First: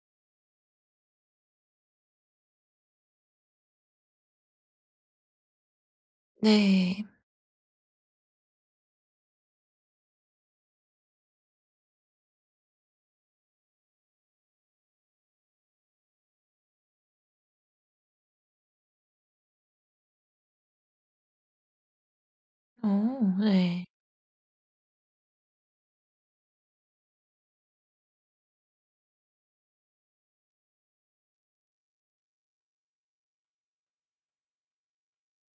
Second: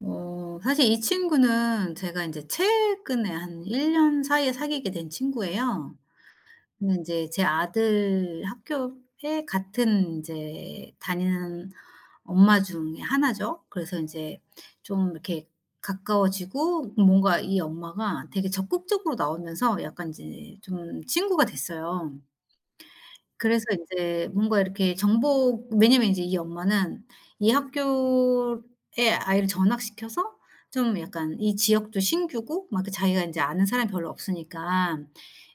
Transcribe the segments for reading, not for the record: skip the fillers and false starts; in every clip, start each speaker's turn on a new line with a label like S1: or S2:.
S1: 사실 이 친구는 제가 이제 최근에 한 1년 사이에 사귀게 된 친구예요. 근데
S2: 네.
S1: 제제 아들 학교에 같은 이제 다니는 엄마 중에 하나죠. 그래서 이제 좀 이렇게 가까워지고 뭔가 이 엄마가 되게 적극적으로 나오면서 약간 이제 좀 친구가 됐어요.
S2: 어
S1: 그래서 이
S2: 네.
S1: 제 뭔가 이렇게 정보, 왜냐면 이제 이 엄마는 이 학교에 아이를 전학시켜서 좀 약간 이 지역도 신규고 막 그 자기가 인제 아는 사람이 별로 없으니까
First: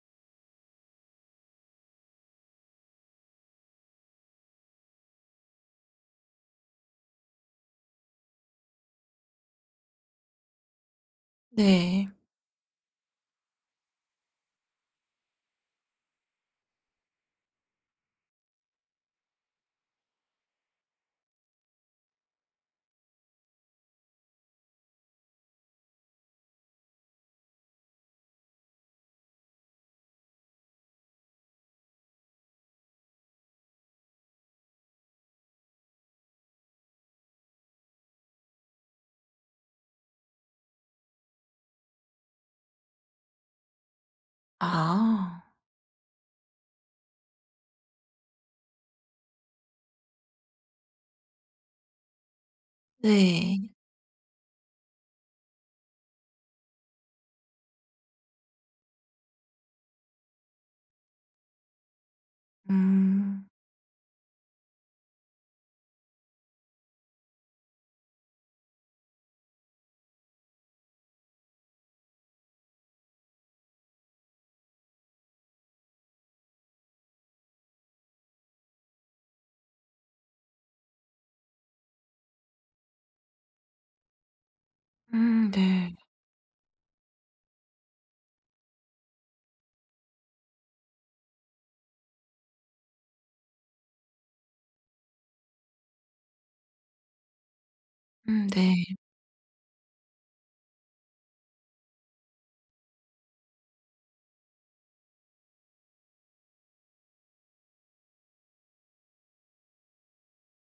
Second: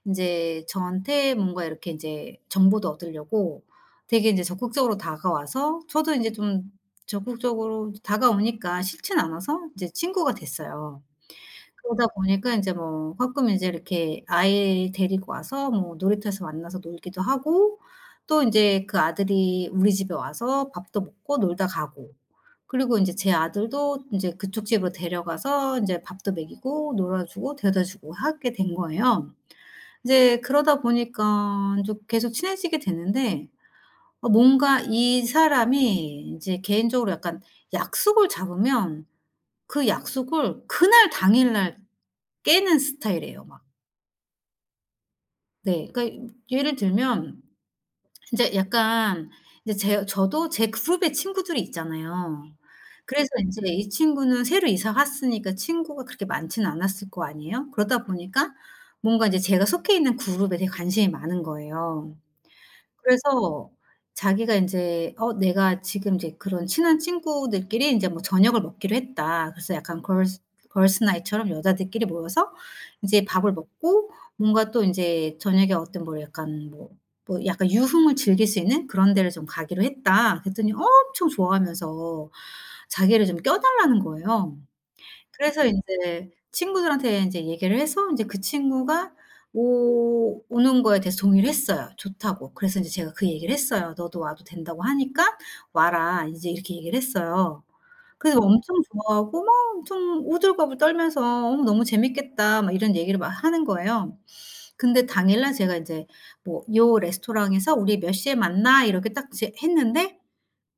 S1: 인제 저한테 뭔가 이렇게 인제 정보도 얻으려고 되게 인제 적극적으로 다가와서, 저도 인제 좀 적극적으로 다가오니까 싫진 않아서 이제 친구가 됐어요. 그러다
S2: 네.
S1: 보니까 인제 뭐 가끔 인제 이렇게 아이 데리고 와서 뭐 놀이터에서 만나서 놀기도 하고, 또 인제 그 아들이 우리 집에 와서 밥도 먹고 놀다 가고, 그리고 인제 제 아들도 인제 그쪽 집으로 데려가서 인제 밥도 먹이고 놀아 주고 데려다 주고 하게 된 거예요. 이제 그러다 보니까 좀 계속 친해지게 됐는데, 뭔가 이 사람이 인제 개인적으로 약간 약속을 잡으면 그 약속을 그날 당일날 깨는 스타일이에요 막.
S2: 아.
S1: 네. 그러니까 예를 들면 인제 약간, 이제 제 저도 제 그룹에 친구들이 있잖아요. 그래서 인제
S2: 네.
S1: 이 친구는 새로 이사 왔으니까 친구가 그렇게 많지는 않았을 거 아니에요. 그러다 보니까 뭔가 이제 제가 속해 있는 그룹에 되게 관심이 많은 거예요.
S2: 음.
S1: 그래서 자기가 인제 내가 지금 이제 그런 친한 친구들끼리 인제 뭐 저녁을 먹기로 했다, 그래서 약간 걸스 나잇처럼 여자들끼리 모여서 이제 밥을 먹고 뭔가 또 인제 저녁에 어떤 뭐 약간 뭐 약간 유흥을 즐길 수 있는 그런 데를 좀 가기로 했다, 그랬더니 엄청 좋아하면서 자기를 좀 껴 달라는 거예요. 그래서
S2: 네.
S1: 인제 친구들한테 인제 얘기를 해서 인제 그 친구가 오 오는 거에 대해서 동의를 했어요, 좋다고. 그래서 인제 제가 그 얘기를 했어요. "너도 와도 된다고 하니까 와라." 인제 이렇게 얘기를 했어요. 그래서 엄청
S2: 네.
S1: 좋아하고 막 엄청 오들갑을 떨면서 "어 너무 재밌겠다." 막 이런 얘기를 막 하는 거예요. 근데 당일날 제가 인제 뭐 "요 레스토랑에서 우리 몇 시에 만나." 이렇게 딱 이제 했는데,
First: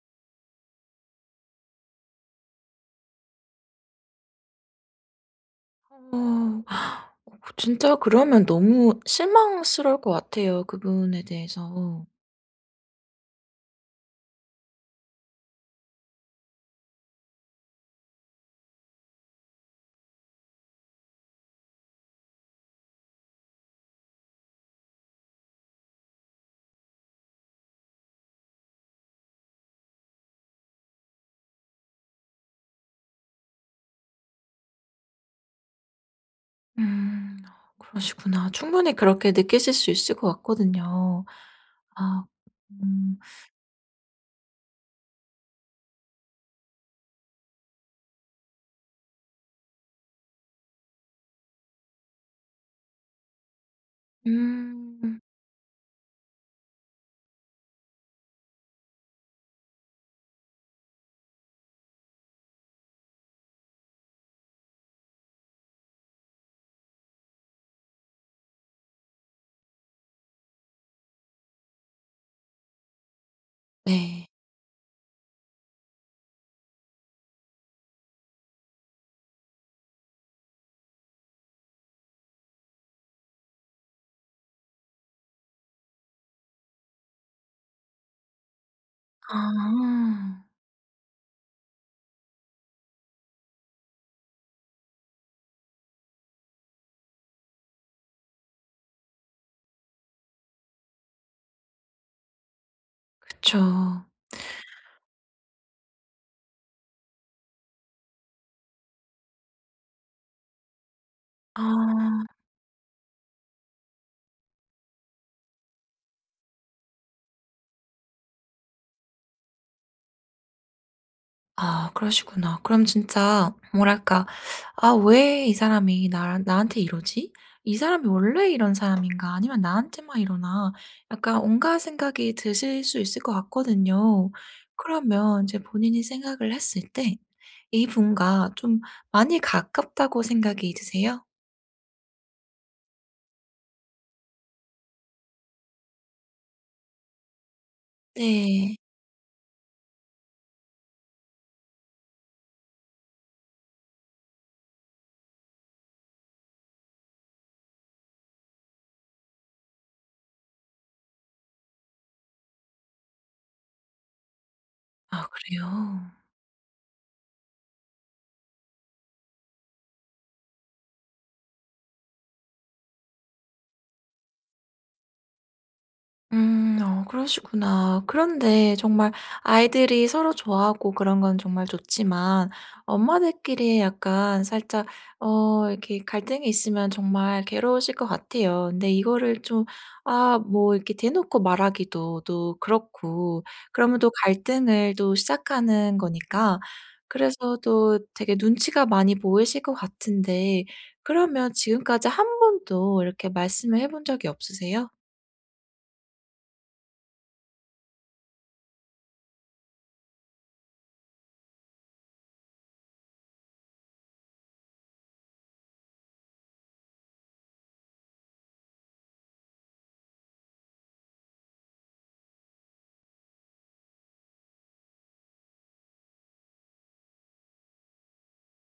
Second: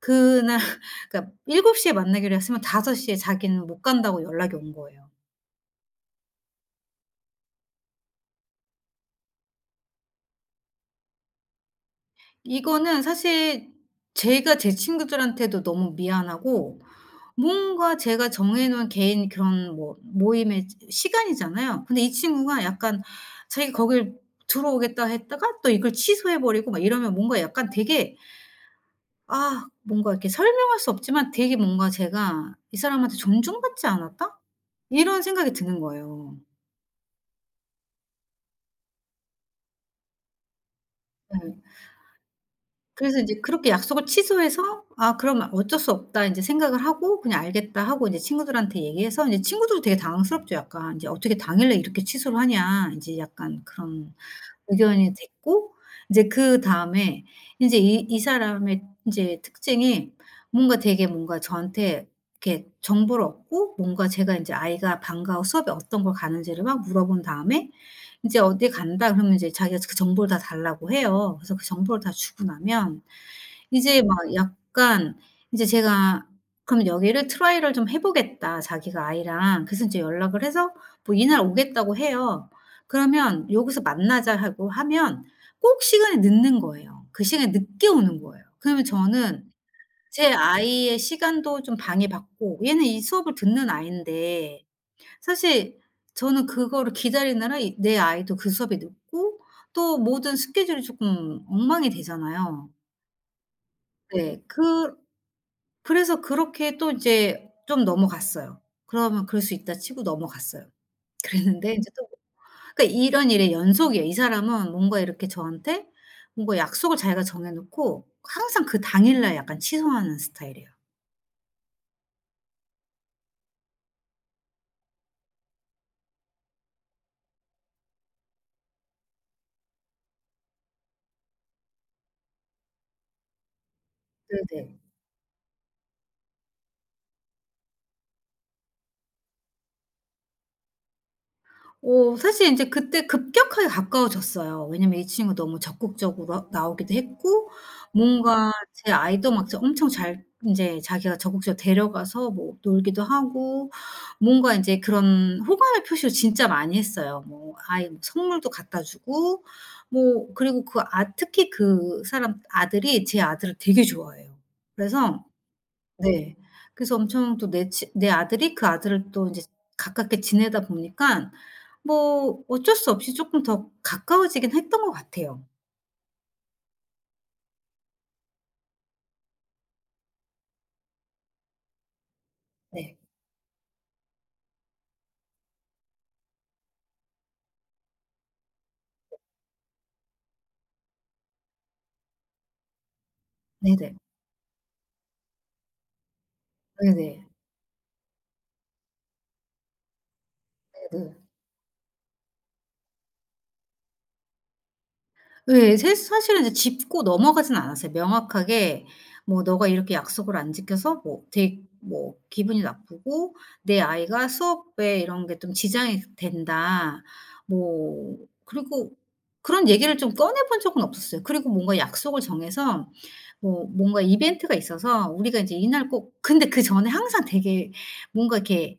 S1: 그날 그러니까 7곱시에 만나기로 했으면 5섯시에 자기는 못 간다고 연락이 온 거예요.
S2: 어. 어, 진짜 그러면 너무 실망스러울 것 같아요, 그분에 대해서.
S1: 이거는 사실 제가 제 친구들한테도 너무 미안하고, 뭔가 제가 정해 놓은 개인 그런 뭐 모임의 시간이잖아요. 근데 이 친구가 약간 자기가 거길 들어오겠다 했다가 또 이걸 취소해 버리고 막 이러면, 뭔가 약간 되게 뭔가 이렇게 설명할 수 없지만 되게 뭔가 제가 '이 사람한테 존중받지 않았다?' 이런 생각이 드는 거예요.
S2: 음. 그러시구나. 충분히 그렇게 느끼실 수 있을 것 같거든요.
S1: 네.
S2: 아. 음.
S1: 그래서 인제 그렇게 약속을 취소해서 '아 그럼 어쩔 수 없다.' 인제 생각을 하고 그냥 '알겠다.' 하고 인제 친구들한테 얘기해서, 인제 친구들도 되게 당황스럽죠 약간. 인제 '어떻게 당일날 이렇게 취소를 하냐.' 인제 약간 그런 의견이
S2: 음.
S1: 됐고, 인제 그다음에 인제 이 사람의 인제 특징이, 뭔가 되게 뭔가 저한테 이렇게 정보를 얻고, 뭔가 제가 인제 아이가 방과 후 수업이 어떤 걸 가는지를 막 물어본 다음에 인제 "어디 간다." 그러면 인제 자기가 그 정보를 다 달라고 해요. 그래서 그 정보를 다 주고 나면 이제 막
S2: 네.
S1: 약간 이제 제가, 그럼 여기를 트라이를 좀 해 보겠다 자기가 아이랑. 그래서 인제 연락을 해서 뭐 이날 오겠다고 해요. 그러면 "여기서 만나자." 하고 하면 꼭 시간이 늦는 거예요. 그 시간이 늦게 오는 거예요. 그러면 저는 제
S2: 아.
S1: 아이의 시간도 좀 방해받고, 얘는 이 수업을 듣는 아이인데 사실 저는 그거를 기다리느라 이 내 아이도 그 수업이 늦고, 또 모든 스케줄이 쪼끔 엉망이 되잖아요.
S2: 그쵸.
S1: 네. 그래서 그렇게 또 이제 좀 넘어갔어요. 그러면 그럴 수 있다 치고 넘어갔어요. 그랬는데 인제 또,
S2: 아.
S1: 그러니까 이런 일의 연속이에요. 이 사람은 뭔가 이렇게 저한테 뭔가 약속을 자기가 정해 놓고 항상 그 당일날 약간 취소하는 스타일이에요.
S2: 아 그러시구나. 그럼 진짜 뭐랄까 '아 왜 이 사람이 나 나한테 이러지? 이 사람이 원래 이런 사람인가? 아니면 나한테만 이러나?' 약간 온갖 생각이 드실 수 있을 것 같거든요.
S1: 네네.
S2: 그러면 이제 본인이 생각을 했을 때 이분과 좀 많이 가깝다고 생각이 드세요?
S1: 사실 인제 그때 급격하게 가까워졌어요. 왜냐면 이 친구가 너무 적극적으로 나오기도 했고, 뭔가
S2: 네.
S1: 제 아이도 막 진짜 엄청 잘 인제 자기가 적극적으로 데려가서 뭐 놀기도 하고, 뭔가 인제 그런 호감의 표시를 진짜 많이 했어요. 뭐 아이 뭐 선물도 갖다 주고 뭐. 그리고 그 특히 그 사람 아들이 제 아들을 되게 좋아해요. 그래서.
S2: 아 그래요?
S1: 네. 그래서 엄청 또 내 아들이 그 아들을 또 인제 가깝게 지내다 보니깐, 뭐 어쩔 수 없이 쪼끔 더 가까워지긴 했던 것 같아요.
S2: 음. 그러시구나. 그런데 정말 아이들이 서로 좋아하고 그런 건 정말 좋지만
S1: 네.
S2: 엄마들끼리 약간 살짝 이렇게 갈등이 있으면 정말 괴로우실 것 같아요. 근데 이거를 좀 아 뭐 이렇게 대놓고 말하기도 또 그렇고
S1: 네네.
S2: 그러면 또 갈등을 또 시작하는 거니까
S1: 네네.
S2: 그래서 또 되게 눈치가 많이 보이실 것 같은데
S1: 네네.
S2: 그러면 지금까지 한 번도 이렇게 말씀을 해본 적이 없으세요?
S1: 예. 새 사실은 이제 짚고 넘어가진 않았어요. 명확하게 뭐 "너가 이렇게 약속을 안 지켜서 뭐 되게 뭐 기분이 나쁘고 내 아이가 수업에 이런 게 좀 지장이 된다." 뭐 그리고, 그런 얘기를 좀 꺼내 본 적은 없었어요. 그리고 뭔가 약속을 정해서 뭐 뭔가 이벤트가 있어서 우리가 인제 이날 꼭, 근데 그전에 항상 되게 뭔가 이렇게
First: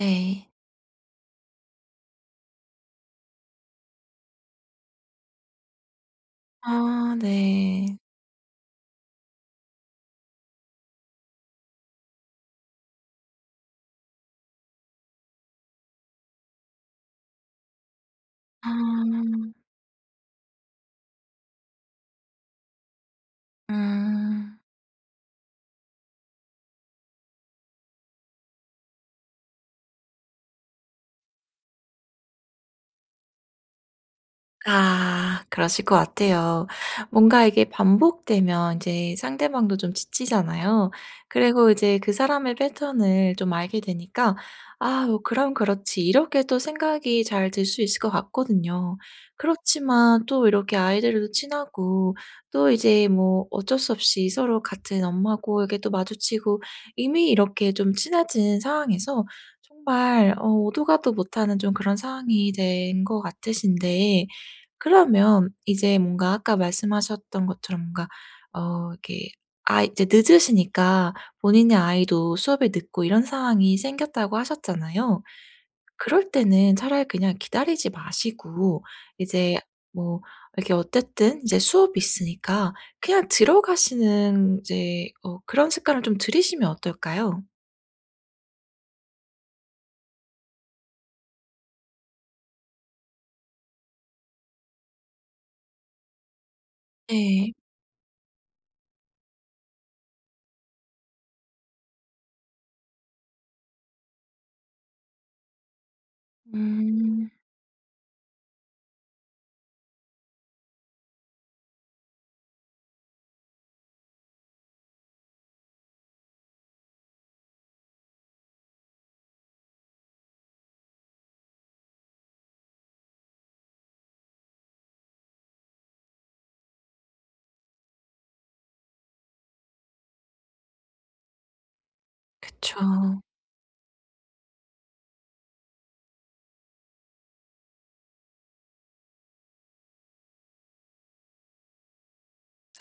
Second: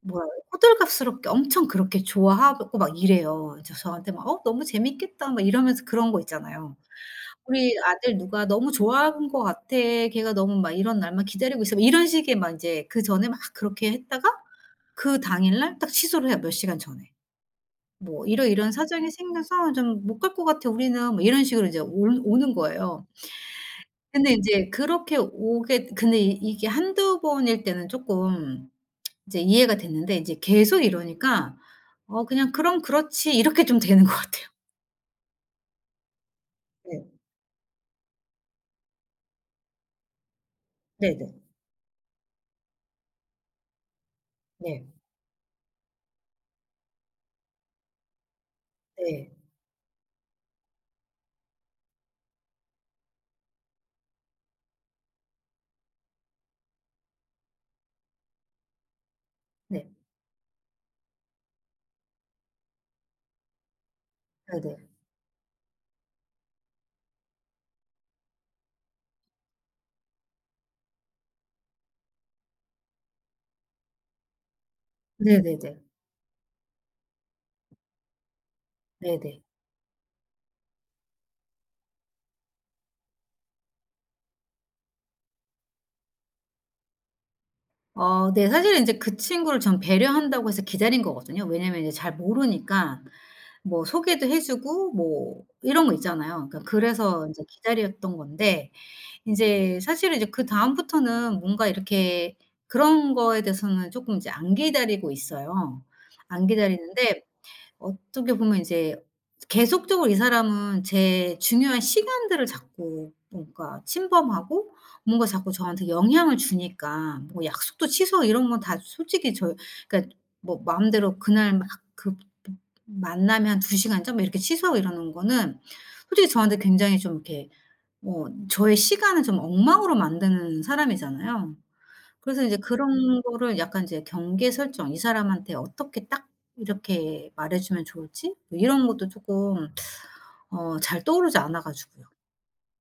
S1: 뭐라 그래, 호들갑스럽게 엄청 그렇게 좋아하고 막 이래요. 이제 저한테 막 "어 너무 재밌겠다." 막 이러면서 그런 거 있잖아요.
S2: 아
S1: "우리
S2: 네.
S1: 아들 누가 너무 좋아하는 것 같아. 걔가 너무 막 이런 날만 기다리고 있어." 막 이런 식의 막 인제 그전에 막 그렇게 했다가 그 당일날 딱 취소를 해요, 몇 시간 전에. 뭐 "이러이러한 사정이
S2: 아.
S1: 생겨서 좀 못 갈 것 같아 우리는." 뭐 이런 식으로 이제 올 오는 거예요. 근데
S2: 음.
S1: 인제 그렇게 오게, 근데 이 이게 한두 번일 때는 쪼끔 이제 이해가 됐는데, 이제 계속 이러니까 그냥 '그럼 그렇지.' 이렇게 좀 되는 것 같아요.
S2: 아 그러실 것 같아요.
S1: 네.
S2: 뭔가 이게 반복되면 이제 상대방도 좀 지치잖아요.
S1: 네네.
S2: 그리고 이제 그 사람의 패턴을 좀 알게 되니까
S1: 네.
S2: '아 뭐 그럼 그렇지.' 이렇게 또 생각이 잘 들 수 있을 것 같거든요.
S1: 네.
S2: 그렇지만 또 이렇게 아이들도 친하고 또 이제 뭐 어쩔 수 없이 서로 같은 엄마고 이렇게 또 마주치고 이미 이렇게 좀 친해진 상황에서
S1: 네.
S2: 정말 오도 가도 못하는 좀 그런 상황이 된 것 같으신데
S1: 네네.
S2: 그러면 이제 뭔가 아까 말씀하셨던 것처럼 뭔가 이렇게 아이 이제 늦으시니까 본인의 아이도 수업에 늦고 이런 상황이 생겼다고 하셨잖아요.
S1: 네네네.
S2: 그럴 때는 차라리 그냥 기다리지 마시고
S1: 네네.
S2: 이제 뭐 이렇게 어쨌든 이제 수업이 있으니까 그냥 들어가시는 이제 그런 습관을 좀 들이시면 어떨까요?
S1: 어 네. 사실은 인제 그 친구를 전 배려한다고 해서 기다린 거거든요. 왜냐면 이제 잘 모르니까 뭐 소개도 해 주고 뭐 이런 거 있잖아요. 그러니까 그래서 인제
S2: 네.
S1: 기다렸던 건데, 인제 사실은 이제 그다음부터는 뭔가 이렇게 그런 거에 대해서는 쪼끔 이제 안 기다리고 있어요. 안 기다리는데,
S2: 음.
S1: 어떻게 보면 이제 계속적으로 이 사람은 제 중요한 시간들을 자꾸 뭔가 침범하고, 뭔가 자꾸 저한테 영향을 주니까, 뭐 약속도 취소 이런 건 다 솔직히 저 그러니까, 뭐 마음대로 그날 막 그 만남이 한 두 시간 전 막 이렇게 취소하고 이러는 거는, 솔직히 저한테 굉장히 좀 이렇게 뭐 저의 시간을 좀 엉망으로 만드는 사람이잖아요. 그래서 이제 그런
S2: 그쵸.
S1: 거를 약간 이제 경계 설정, 이 사람한테 어떻게 딱 이렇게 말해 주면 좋을지, 뭐 이런 것도 조금 잘 떠오르지 않아 가지고요.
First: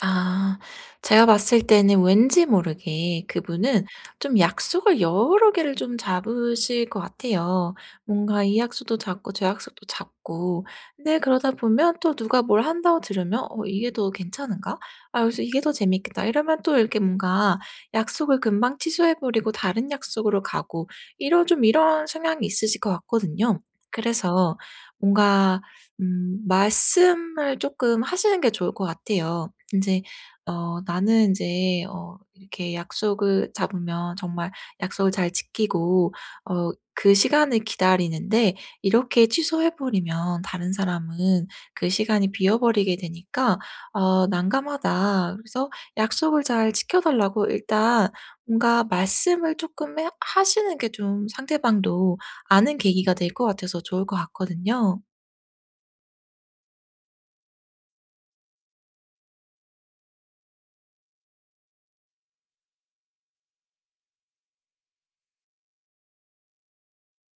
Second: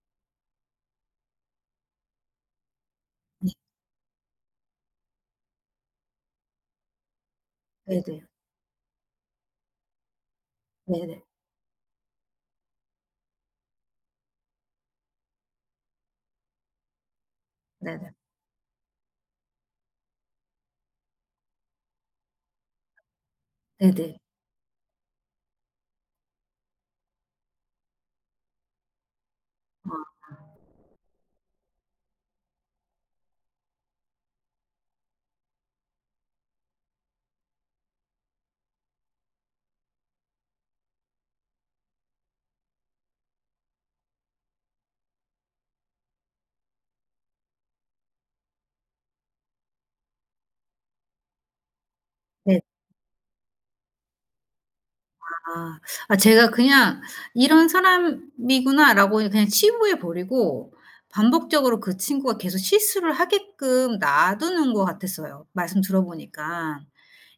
S2: 아. 제가 봤을 때는 왠지 모르게
S1: 네.
S2: 그분은 좀 약속을 여러 개를 좀 잡으실 것 같아요.
S1: 네네.
S2: 뭔가 이 약속도 잡고 저 약속도 잡고. 근데
S1: 네네.
S2: 그러다 보면 또 누가 뭘 한다고 들으면 '어 이게 더 괜찮은가? 아 그래서 이게 더 재밌겠다.' 이러면 또 이렇게 뭔가
S1: 네네. 네네.
S2: 약속을 금방 취소해 버리고 다른 약속으로 가고 이런 좀 이런 성향이 있으실 것 같거든요.
S1: 네네.
S2: 그래서 뭔가 말씀을 조금 하시는 게 좋을 것 같아요. 이제 어 나는 이제 이렇게 약속을 잡으면 정말 약속을 잘 지키고 어 그 시간을 기다리는데 이렇게 취소해 버리면 다른 사람은 그 시간이 비어 버리게 되니까 난감하다. 그래서 약속을 잘 지켜 달라고 일단 뭔가 말씀을 조금 해 하시는 게 좀 상대방도 아는 계기가 될 것 같아서 좋을 것 같거든요.
S1: 아. 아, 제가 그냥 '이런 사람이구나.'라고 그냥 치부해 버리고 반복적으로 그 친구가 계속 실수를 하게끔 놔두는 것 같았어요, 말씀 들어 보니까.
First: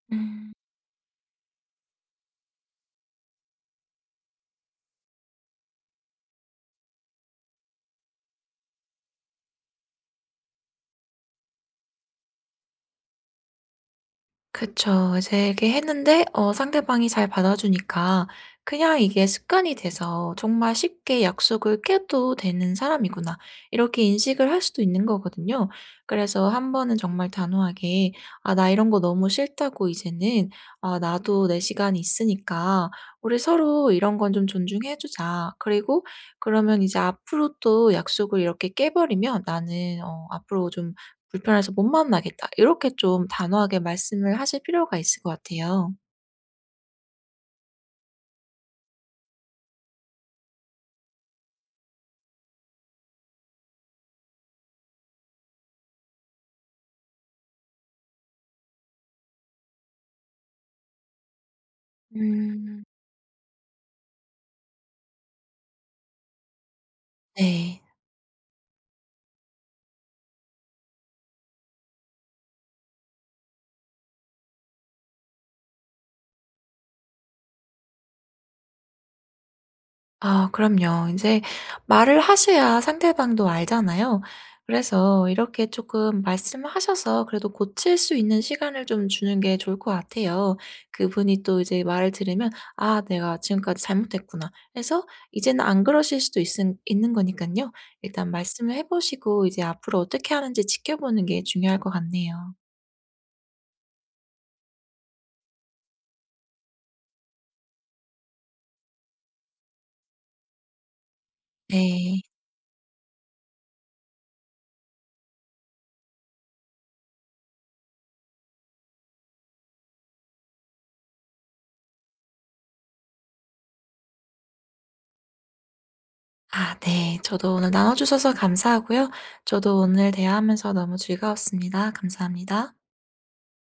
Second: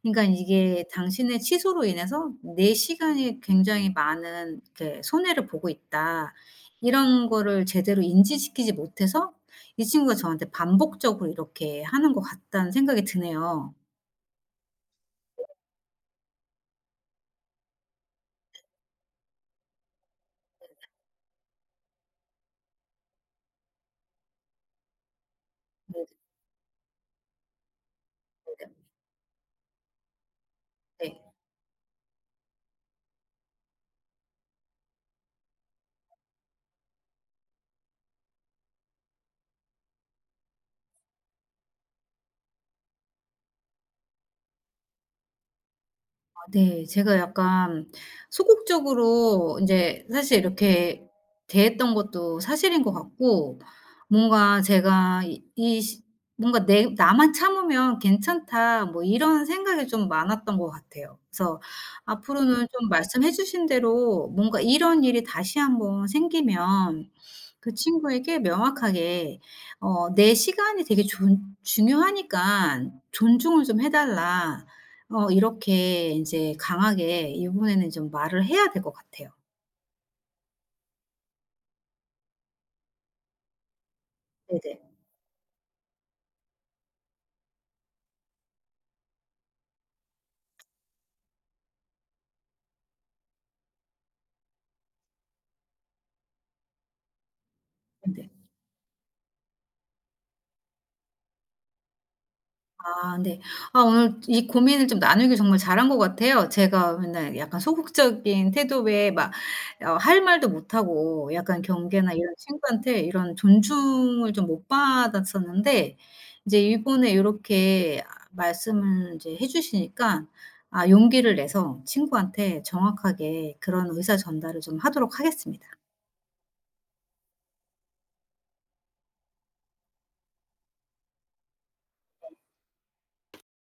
S1: 그러니까
S2: 음.
S1: 이게 당신의 취소로 인해서 '내 시간이 굉장히 많은 이렇게 손해를 보고 있다.' 이런 거를 제대로 인지시키지 못해서 이 친구가 저한테 반복적으로 이렇게 하는 것 같다는 생각이 드네요.
S2: 그쵸. 이제 이렇게 했는데 상대방이 잘 받아주니까 그냥 이게 습관이 돼서 '정말 쉽게 약속을 깨도 되는 사람이구나.' 이렇게 인식을 할 수도 있는 거거든요.
S1: 네네네.
S2: 그래서 한 번은 정말 단호하게 "아
S1: 네.
S2: 나 이런 거 너무 싫다고 이제는. 아
S1: 네.
S2: 나도 내 시간이 있으니까 우리 서로 이런 건 좀 존중해 주자. 그리고 그러면 이제 앞으로 또 약속을 이렇게 깨 버리면 나는 앞으로 좀 불편해서 못 만나겠다." 이렇게 좀 단호하게 말씀을 하실 필요가 있을 것 같아요.
S1: 네. 제가 약간 소극적으로 인제 사실 이렇게 대했던 것도 사실인 것 같고, 뭔가 제가 이 이 시 뭔가 '내 나만 참으면 괜찮다.' 뭐 이런 생각이 좀 많았던 것 같아요. 그래서 앞으로는
S2: 음.
S1: 좀 말씀해 주신 대로 뭔가 이런 일이 다시 한번 생기면 그
S2: 네.
S1: 친구에게 명확하게 "내 시간이 되게 존 중요하니까 존중을 좀 해 달라." 이렇게 이제 강하게 이번에는 좀 말을 해야 될 것 같아요.
S2: 아 그럼요. 인제 말을 하셔야 상대방도 알잖아요.
S1: 네 네 네.
S2: 그래서 이렇게 쪼끔 말씀을 하셔서 그래도 고칠 수 있는 시간을 좀 주는 게 좋을 것 같아요. 그분이 또 이제 말을 들으면 '아 내가 지금까지 잘못했구나.' 해서 이제는 안 그러실 수도 있은 있는 거니깐요.
S1: 네.
S2: 일단 말씀을 해 보시고 이제 앞으로 어떻게 하는지 지켜보는 게 중요할 것 같네요.
S1: 아 네. 아, 오늘 이 고민을 좀 나누길 정말 잘한 것 같아요. 제가 맨날 약간 소극적인 태도에 막 할 말도 못하고 약간 경계나
S2: 네.
S1: 이런 친구한테 이런 존중을 좀 못 받았었는데, 이제 이번에 요렇게 아 말씀을 이제 해 주시니까 아 용기를 내서 친구한테 정확하게 그런 의사 전달을 좀 하도록 하겠습니다.
S2: 아 네. 저도 오늘 나눠 주셔서 감사하고요. 저도 오늘 대화하면서 너무 즐거웠습니다. 감사합니다.